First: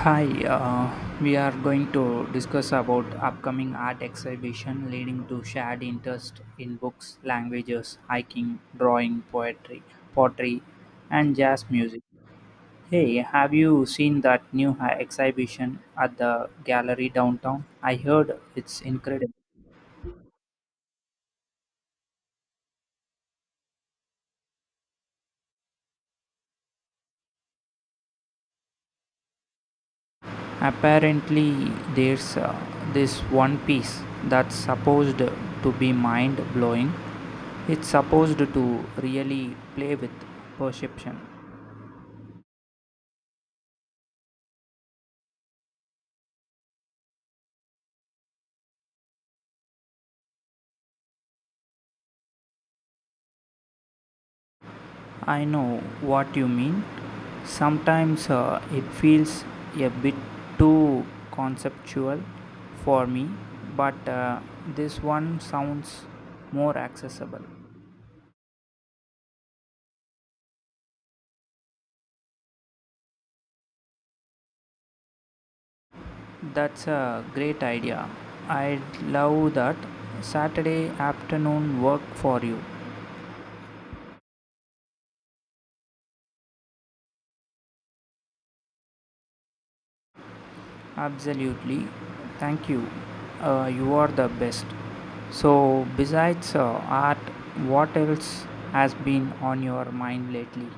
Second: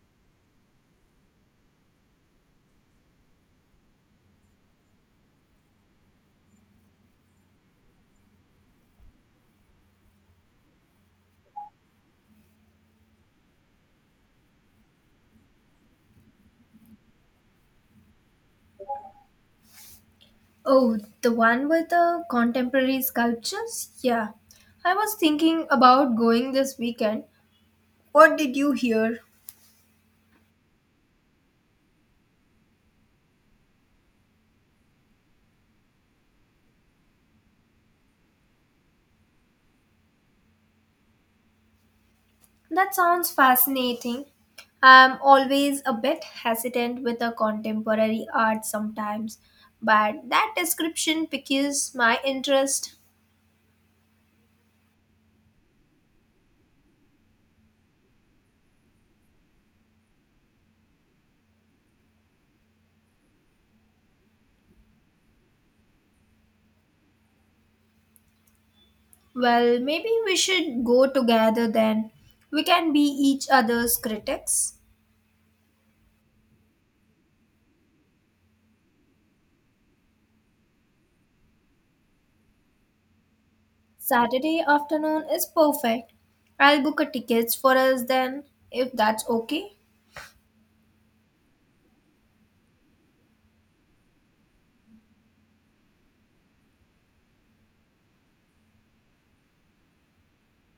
Hi, we are going to discuss about upcoming art exhibition leading to shared interest in books, languages, hiking, drawing, poetry, pottery, and jazz music. Hey, have you seen that new exhibition at the gallery downtown? I heard it's incredible. Oh, the one with the contemporary sculptures? Yeah. I was thinking about going this weekend. What did you hear? Apparently, there's this one piece that's supposed to be mind blowing. It's supposed to really play with perception. That sounds fascinating. I'm always a bit hesitant with the contemporary art sometimes, but that description piques my interest. I know what you mean. Sometimes it feels a bit too conceptual for me, but this one sounds more accessible. Well, maybe we should go together then. We can be each other's critics. That's a great idea. I love that Saturday afternoon work for you. Saturday afternoon is perfect. I'll book a tickets for us then, if that's okay. Absolutely. Thank you. You are the best. So, besides art, what else has been on your mind lately?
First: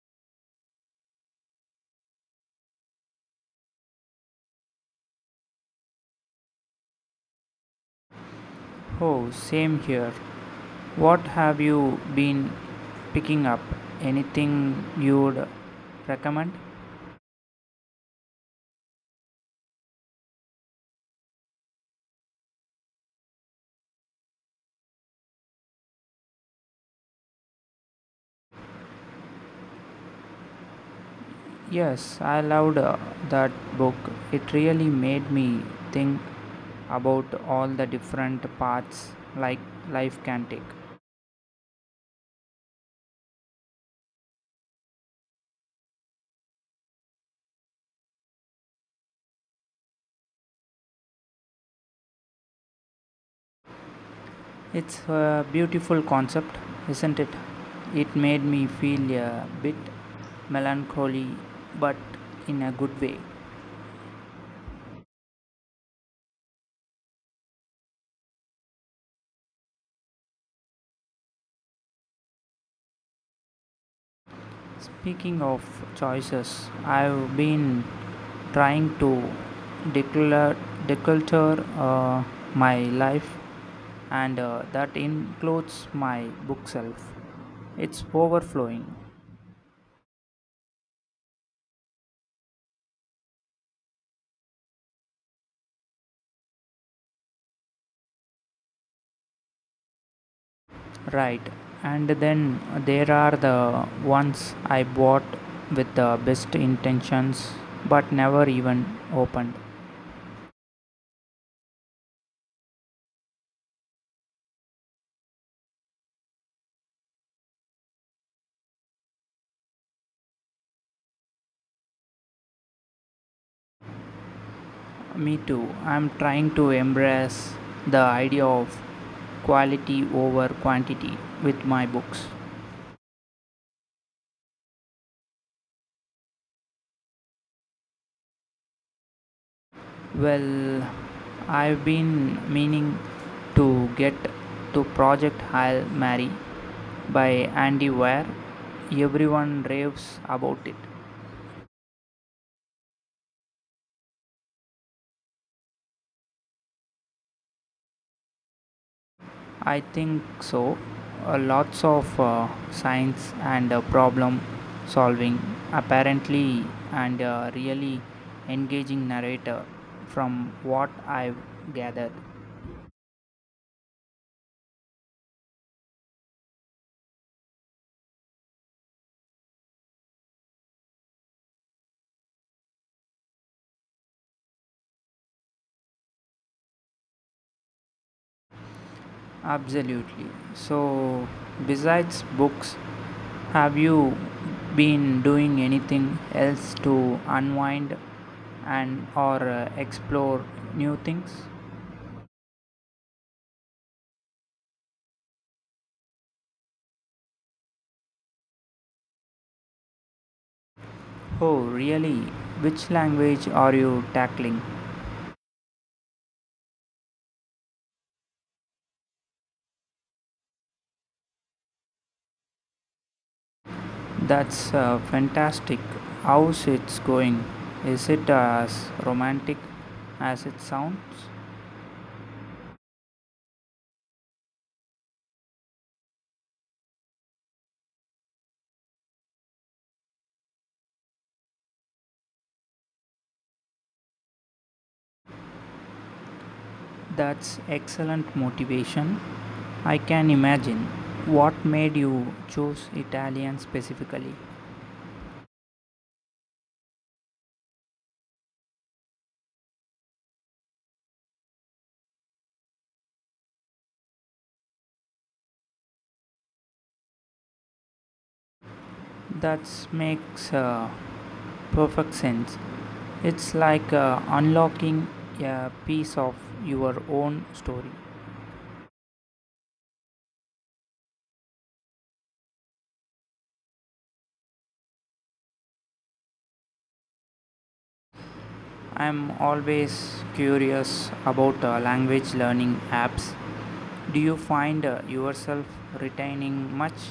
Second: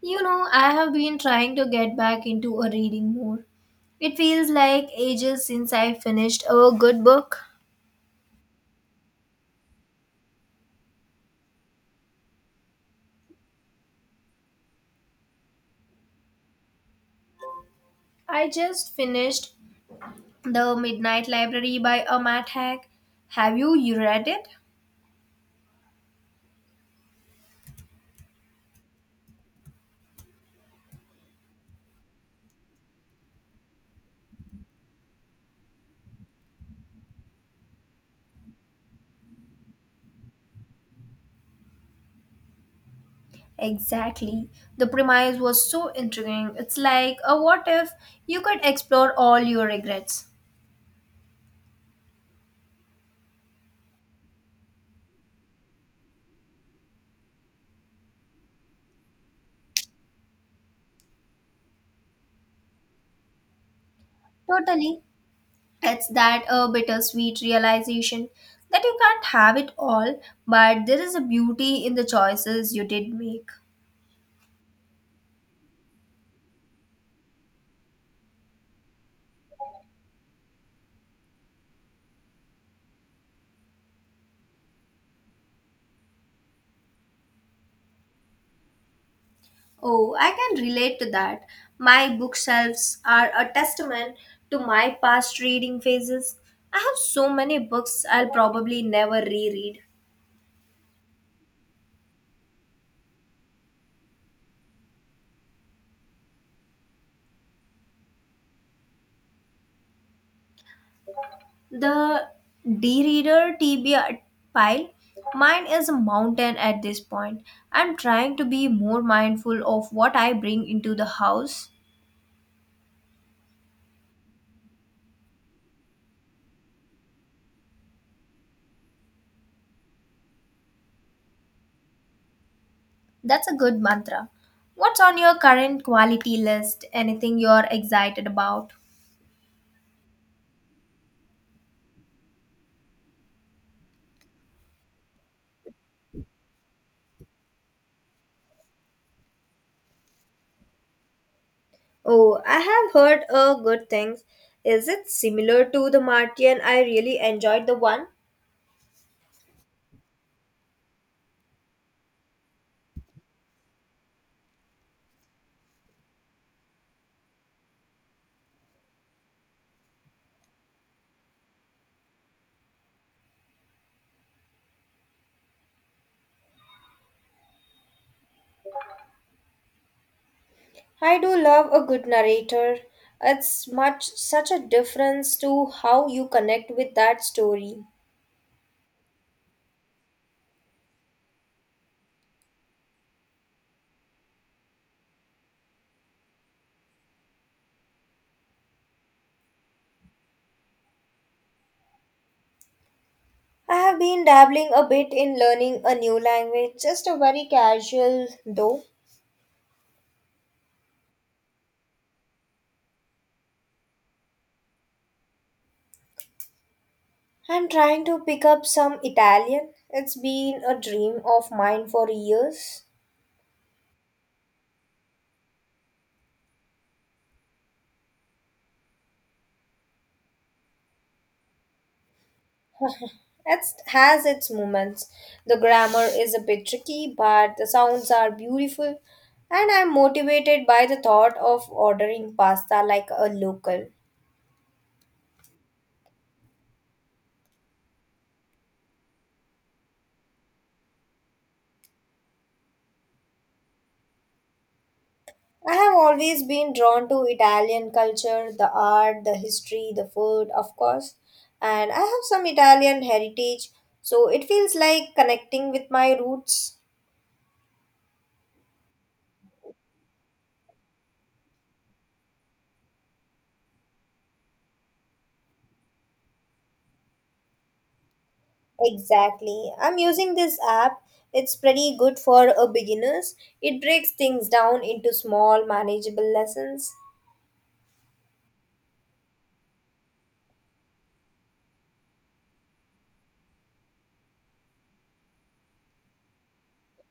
You know, I have been trying to get back into a reading more. It feels like ages since I finished a good book. Oh, same here. What have you been picking up? Anything you'd recommend? I just finished The Midnight Library by a Matt Haig. Have you read it? Yes, I loved that book. It really made me think about all the different paths like life can take. Exactly. The premise was so intriguing. It's like a what if you could explore all your regrets. It's a beautiful concept, isn't it? It made me feel a bit melancholy, but in a good way. Totally. It's that a bittersweet realization that you can't have it all, but there is a beauty in the choices you did make. Speaking of choices, I've been trying to declutter, declutter uh, my life, and that includes my bookshelf. It's overflowing, Oh, I can relate to that. My bookshelves are a testament to my past reading phases. I have so many books I'll probably never reread. right? And then there are the ones I bought with the best intentions but never even opened. The D reader TBR pile, mine is a mountain at this point. I'm trying to be more mindful of what I bring into the house. Me too. I'm trying to embrace the idea of quality over quantity with my books. That's a good mantra. What's on your current quality list? Anything you're excited about? Well, I've been meaning to get to Project Hail Mary by Andy Weir. Everyone raves about it. Oh, I have heard good things. Is it similar to the Martian? I really enjoyed the one. I think so. Lots of science and problem solving, apparently, and really engaging narrator from what I've gathered. I do love a good narrator. It's much such a difference to how you connect with that story. Absolutely. So, besides books, have you been doing anything else to unwind and or explore new things? I have been dabbling a bit in learning a new language, just a very casual though. Oh, really? Which language are you tackling? I'm trying to pick up some Italian. It's been a dream of mine for years. That's fantastic. How's it's going? Is it as romantic as it sounds? It has its moments. The grammar is a bit tricky, but the sounds are beautiful, and I'm motivated by the thought of ordering pasta like a local. That's excellent motivation. I can imagine. What made you choose Italian specifically? I have always been drawn to Italian culture, the art, the history, the food, of course, and I have some Italian heritage, so it feels like connecting with my roots. That makes perfect sense. It's like unlocking a piece of your own story. Exactly. I'm using this app. It's pretty good for a beginners. It breaks things down into small manageable lessons. I'm always curious about language learning apps. Do you find yourself retaining much?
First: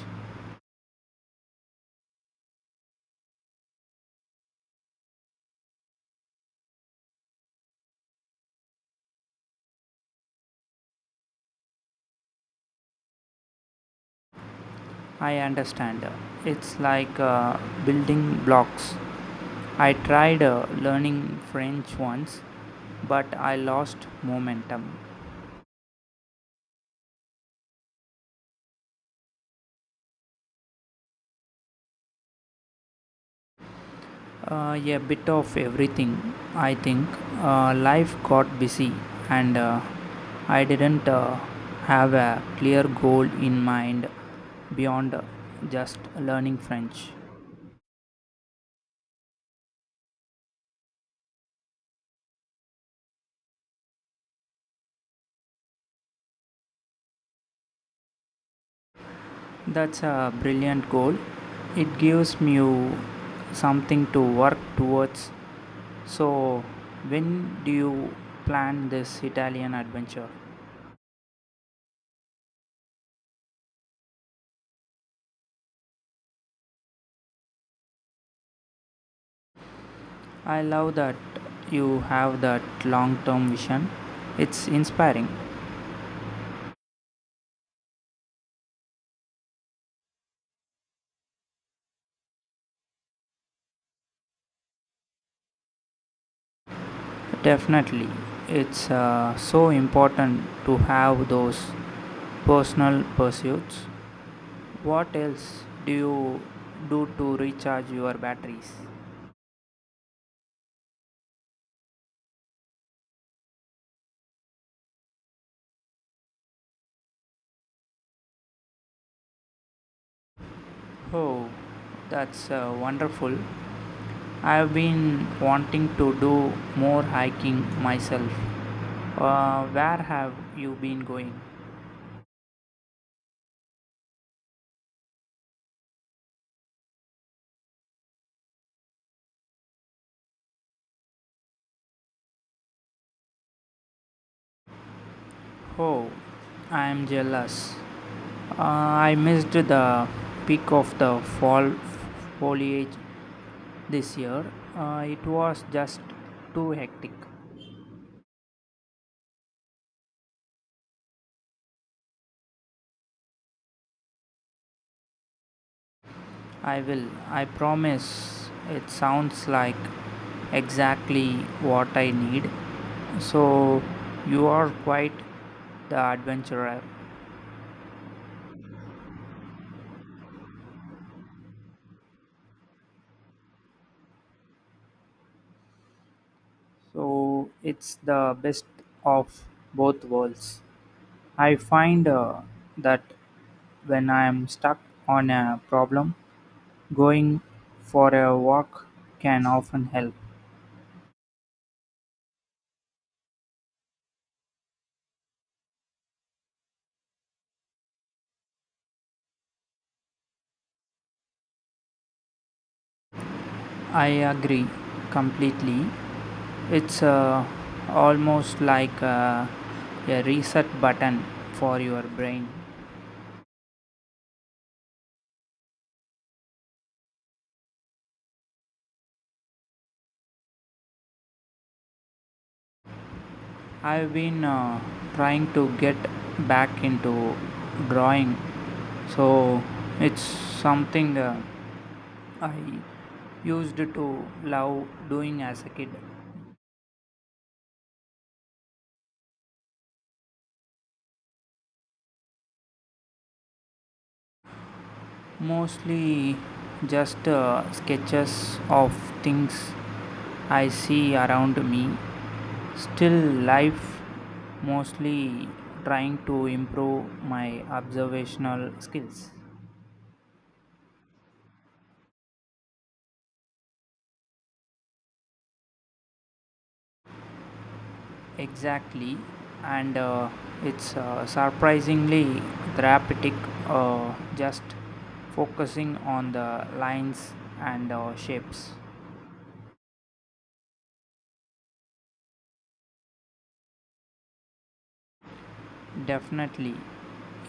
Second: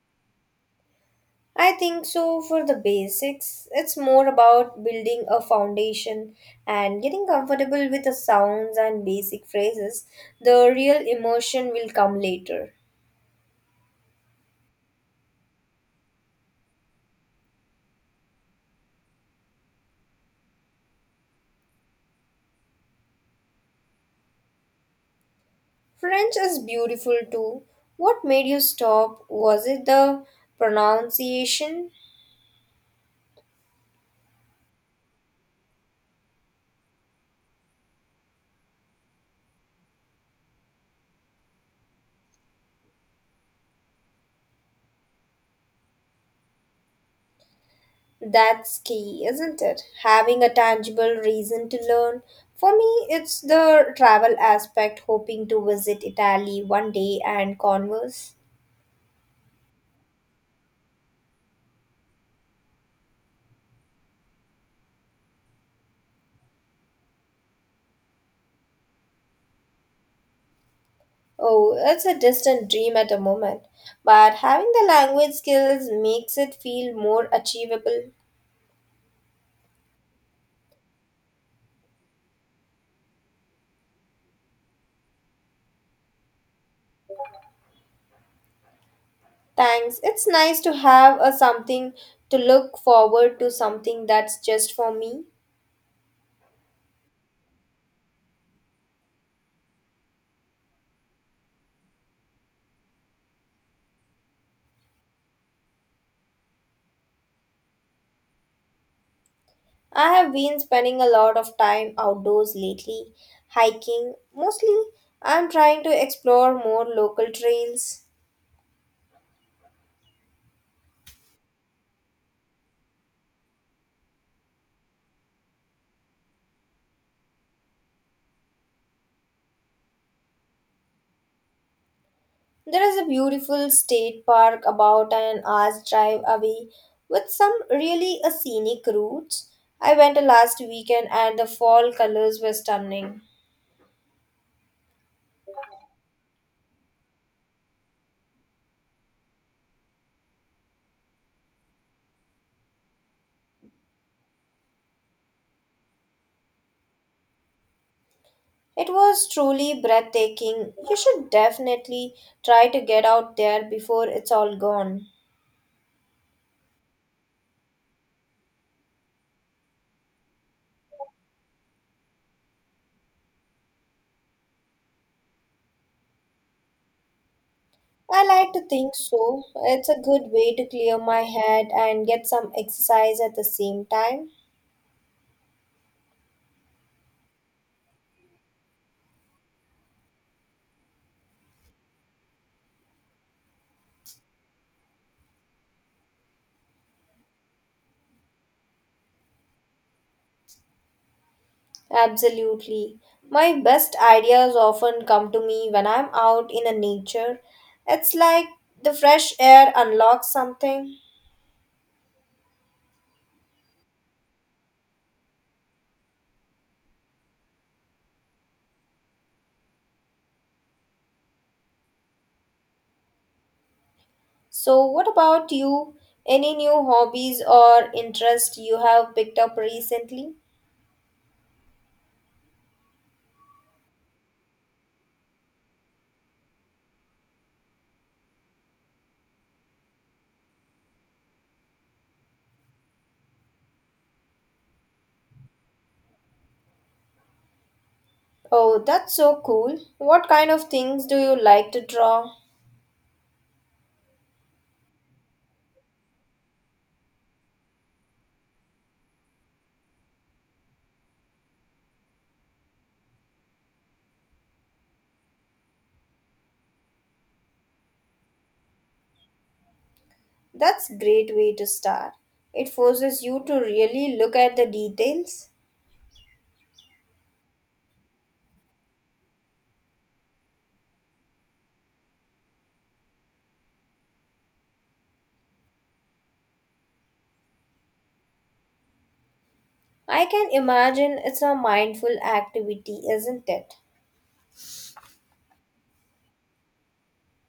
I think so for the basics. It's more about building a foundation and getting comfortable with the sounds and basic phrases. The real emotion will come later. I understand. It's like building blocks. I tried learning French once, but I lost momentum. French is beautiful too. What made you stop? Was it the pronunciation? A bit of everything, I think. Life got busy, and I didn't have a clear goal in mind beyond just learning French. That's key, isn't it? Having a tangible reason to learn. For me, it's the travel aspect, hoping to visit Italy one day and converse. That's a brilliant goal. It gives you something to work towards. So, when do you plan this Italian adventure? Oh, it's a distant dream at the moment, but having the language skills makes it feel more achievable. I love that you have that long term vision. It's inspiring. Thanks. It's nice to have a something to look forward to, something that's just for me. Definitely. It's so important to have those personal pursuits. What else do you do to recharge your batteries? I have been spending a lot of time outdoors lately, hiking mostly. I'm trying to explore more local trails. Oh, that's wonderful. I've been wanting to do more hiking myself. Where have you been going? There is a beautiful state park about an hour's drive away with some really a scenic routes. I went last weekend and the fall colors were stunning. Oh, I'm jealous. I missed the peak of the fall foliage this year. It was just too hectic. It was truly breathtaking. You should definitely try to get out there before it's all gone. I will, I promise. It sounds like exactly what I need. So, you are quite the adventurer. I like to think so. It's a good way to clear my head and get some exercise at the same time. So it's the best of both worlds. I find that when I'm stuck on a problem, going for a walk can often help. Absolutely. My best ideas often come to me when I'm out in the nature. It's like the fresh air unlocks something. I agree completely. It's almost like a reset button for your brain. So, what about you? Any new hobbies or interests you have picked up recently? I've been trying to get back into drawing, so it's something. I used to love doing as a kid. Oh, that's so cool. What kind of things do you like to draw? Mostly just sketches of things I see around me. Still life, mostly trying to improve my observational skills. That's great way to start. It forces you to really look at the details. Exactly, and it's surprisingly therapeutic just focusing on the lines and shapes. I can imagine it's a mindful activity, isn't it? Definitely,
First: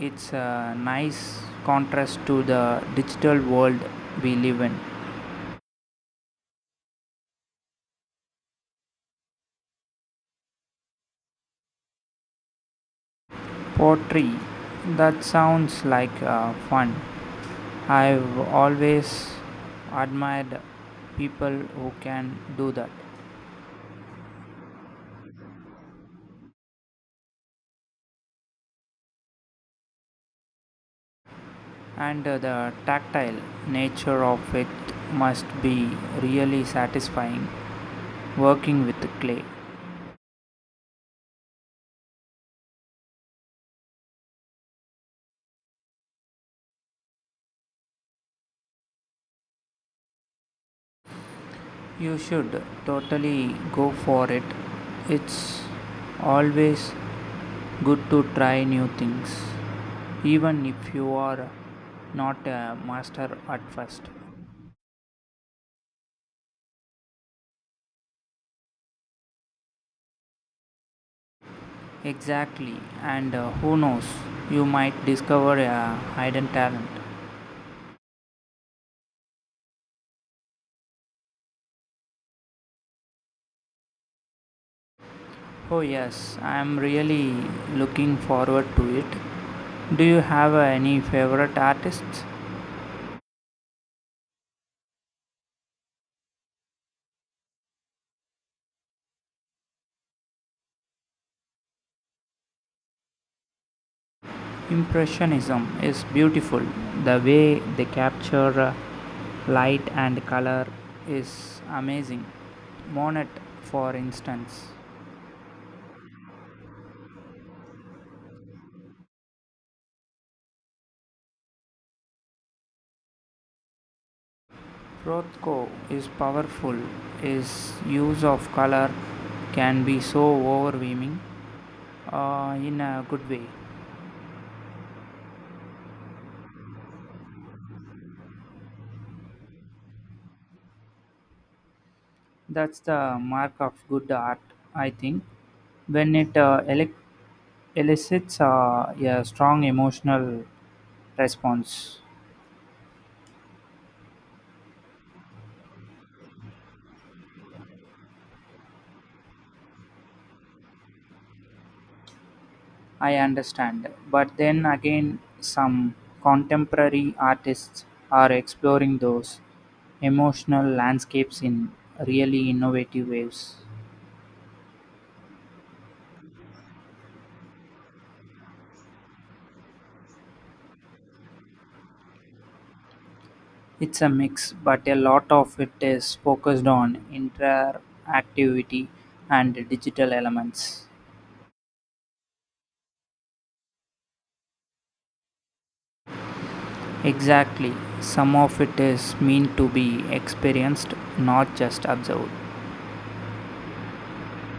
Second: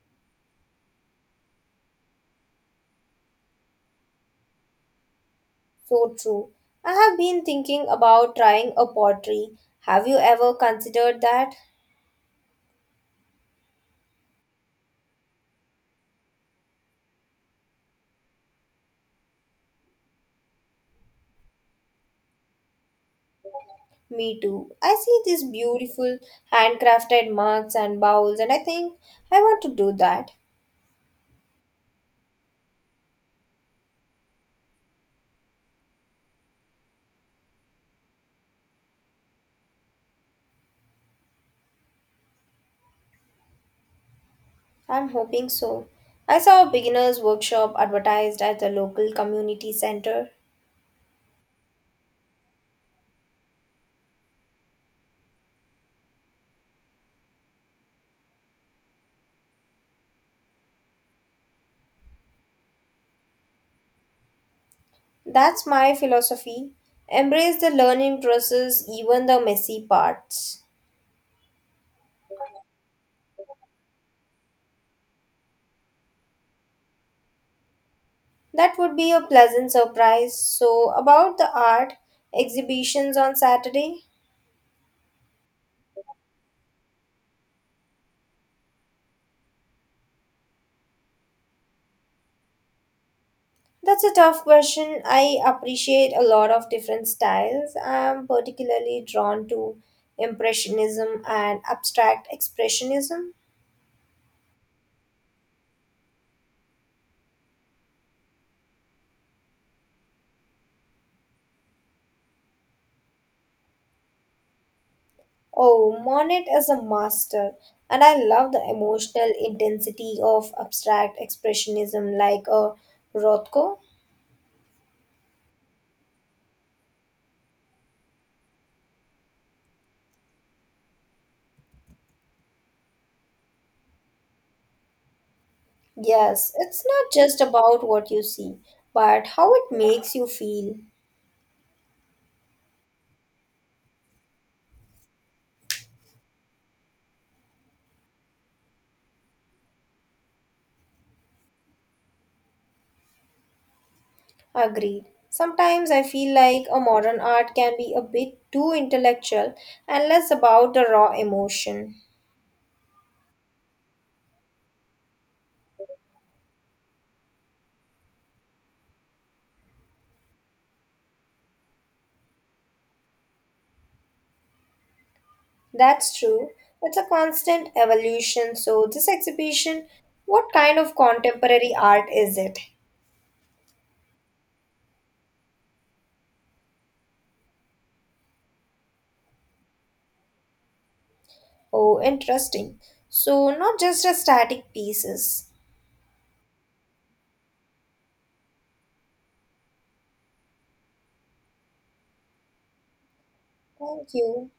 it's a nice contrast to the digital world we live in. So true. I have been thinking about trying a pottery. Have you ever considered that? Pottery, that sounds like fun. I've always admired people who can do that, Me too. I see these beautiful handcrafted mugs and bowls, and I think I want to do that. and the tactile nature of it must be really satisfying working with clay. I'm hoping so. I saw a beginner's workshop advertised at the local community center. You should totally go for it. It's always good to try new things even if you are not a master at first. That's my philosophy. Embrace the learning process, even the messy parts. Exactly, and who knows, you might discover a hidden talent. That would be a pleasant surprise. So, about the art exhibitions on Saturday? Oh yes, I am really looking forward to it. Do you have any favorite artists? That's a tough question. I appreciate a lot of different styles. I'm particularly drawn to Impressionism and abstract expressionism. Impressionism is beautiful. The way they capture light and color is amazing. Monet, for instance. Oh, Monet is a master, and I love the emotional intensity of abstract expressionism like a Rothko. Rothko is powerful. His use of color can be so overwhelming in a good way. Yes, it's not just about what you see, but how it makes you feel. That's the mark of good art, I think. When it elicits a strong emotional response. Agreed. Sometimes I feel like a modern art can be a bit too intellectual and less about the raw emotion. I understand. But then again, some contemporary artists are exploring those emotional landscapes in really innovative ways. That's true. It's a constant evolution. So, this exhibition, what kind of contemporary art is it? It's a mix, but a lot of it is focused on interactivity and digital elements. Oh, interesting. So, not just a static pieces. Exactly, some of it is meant to be experienced, not just observed. Thank you.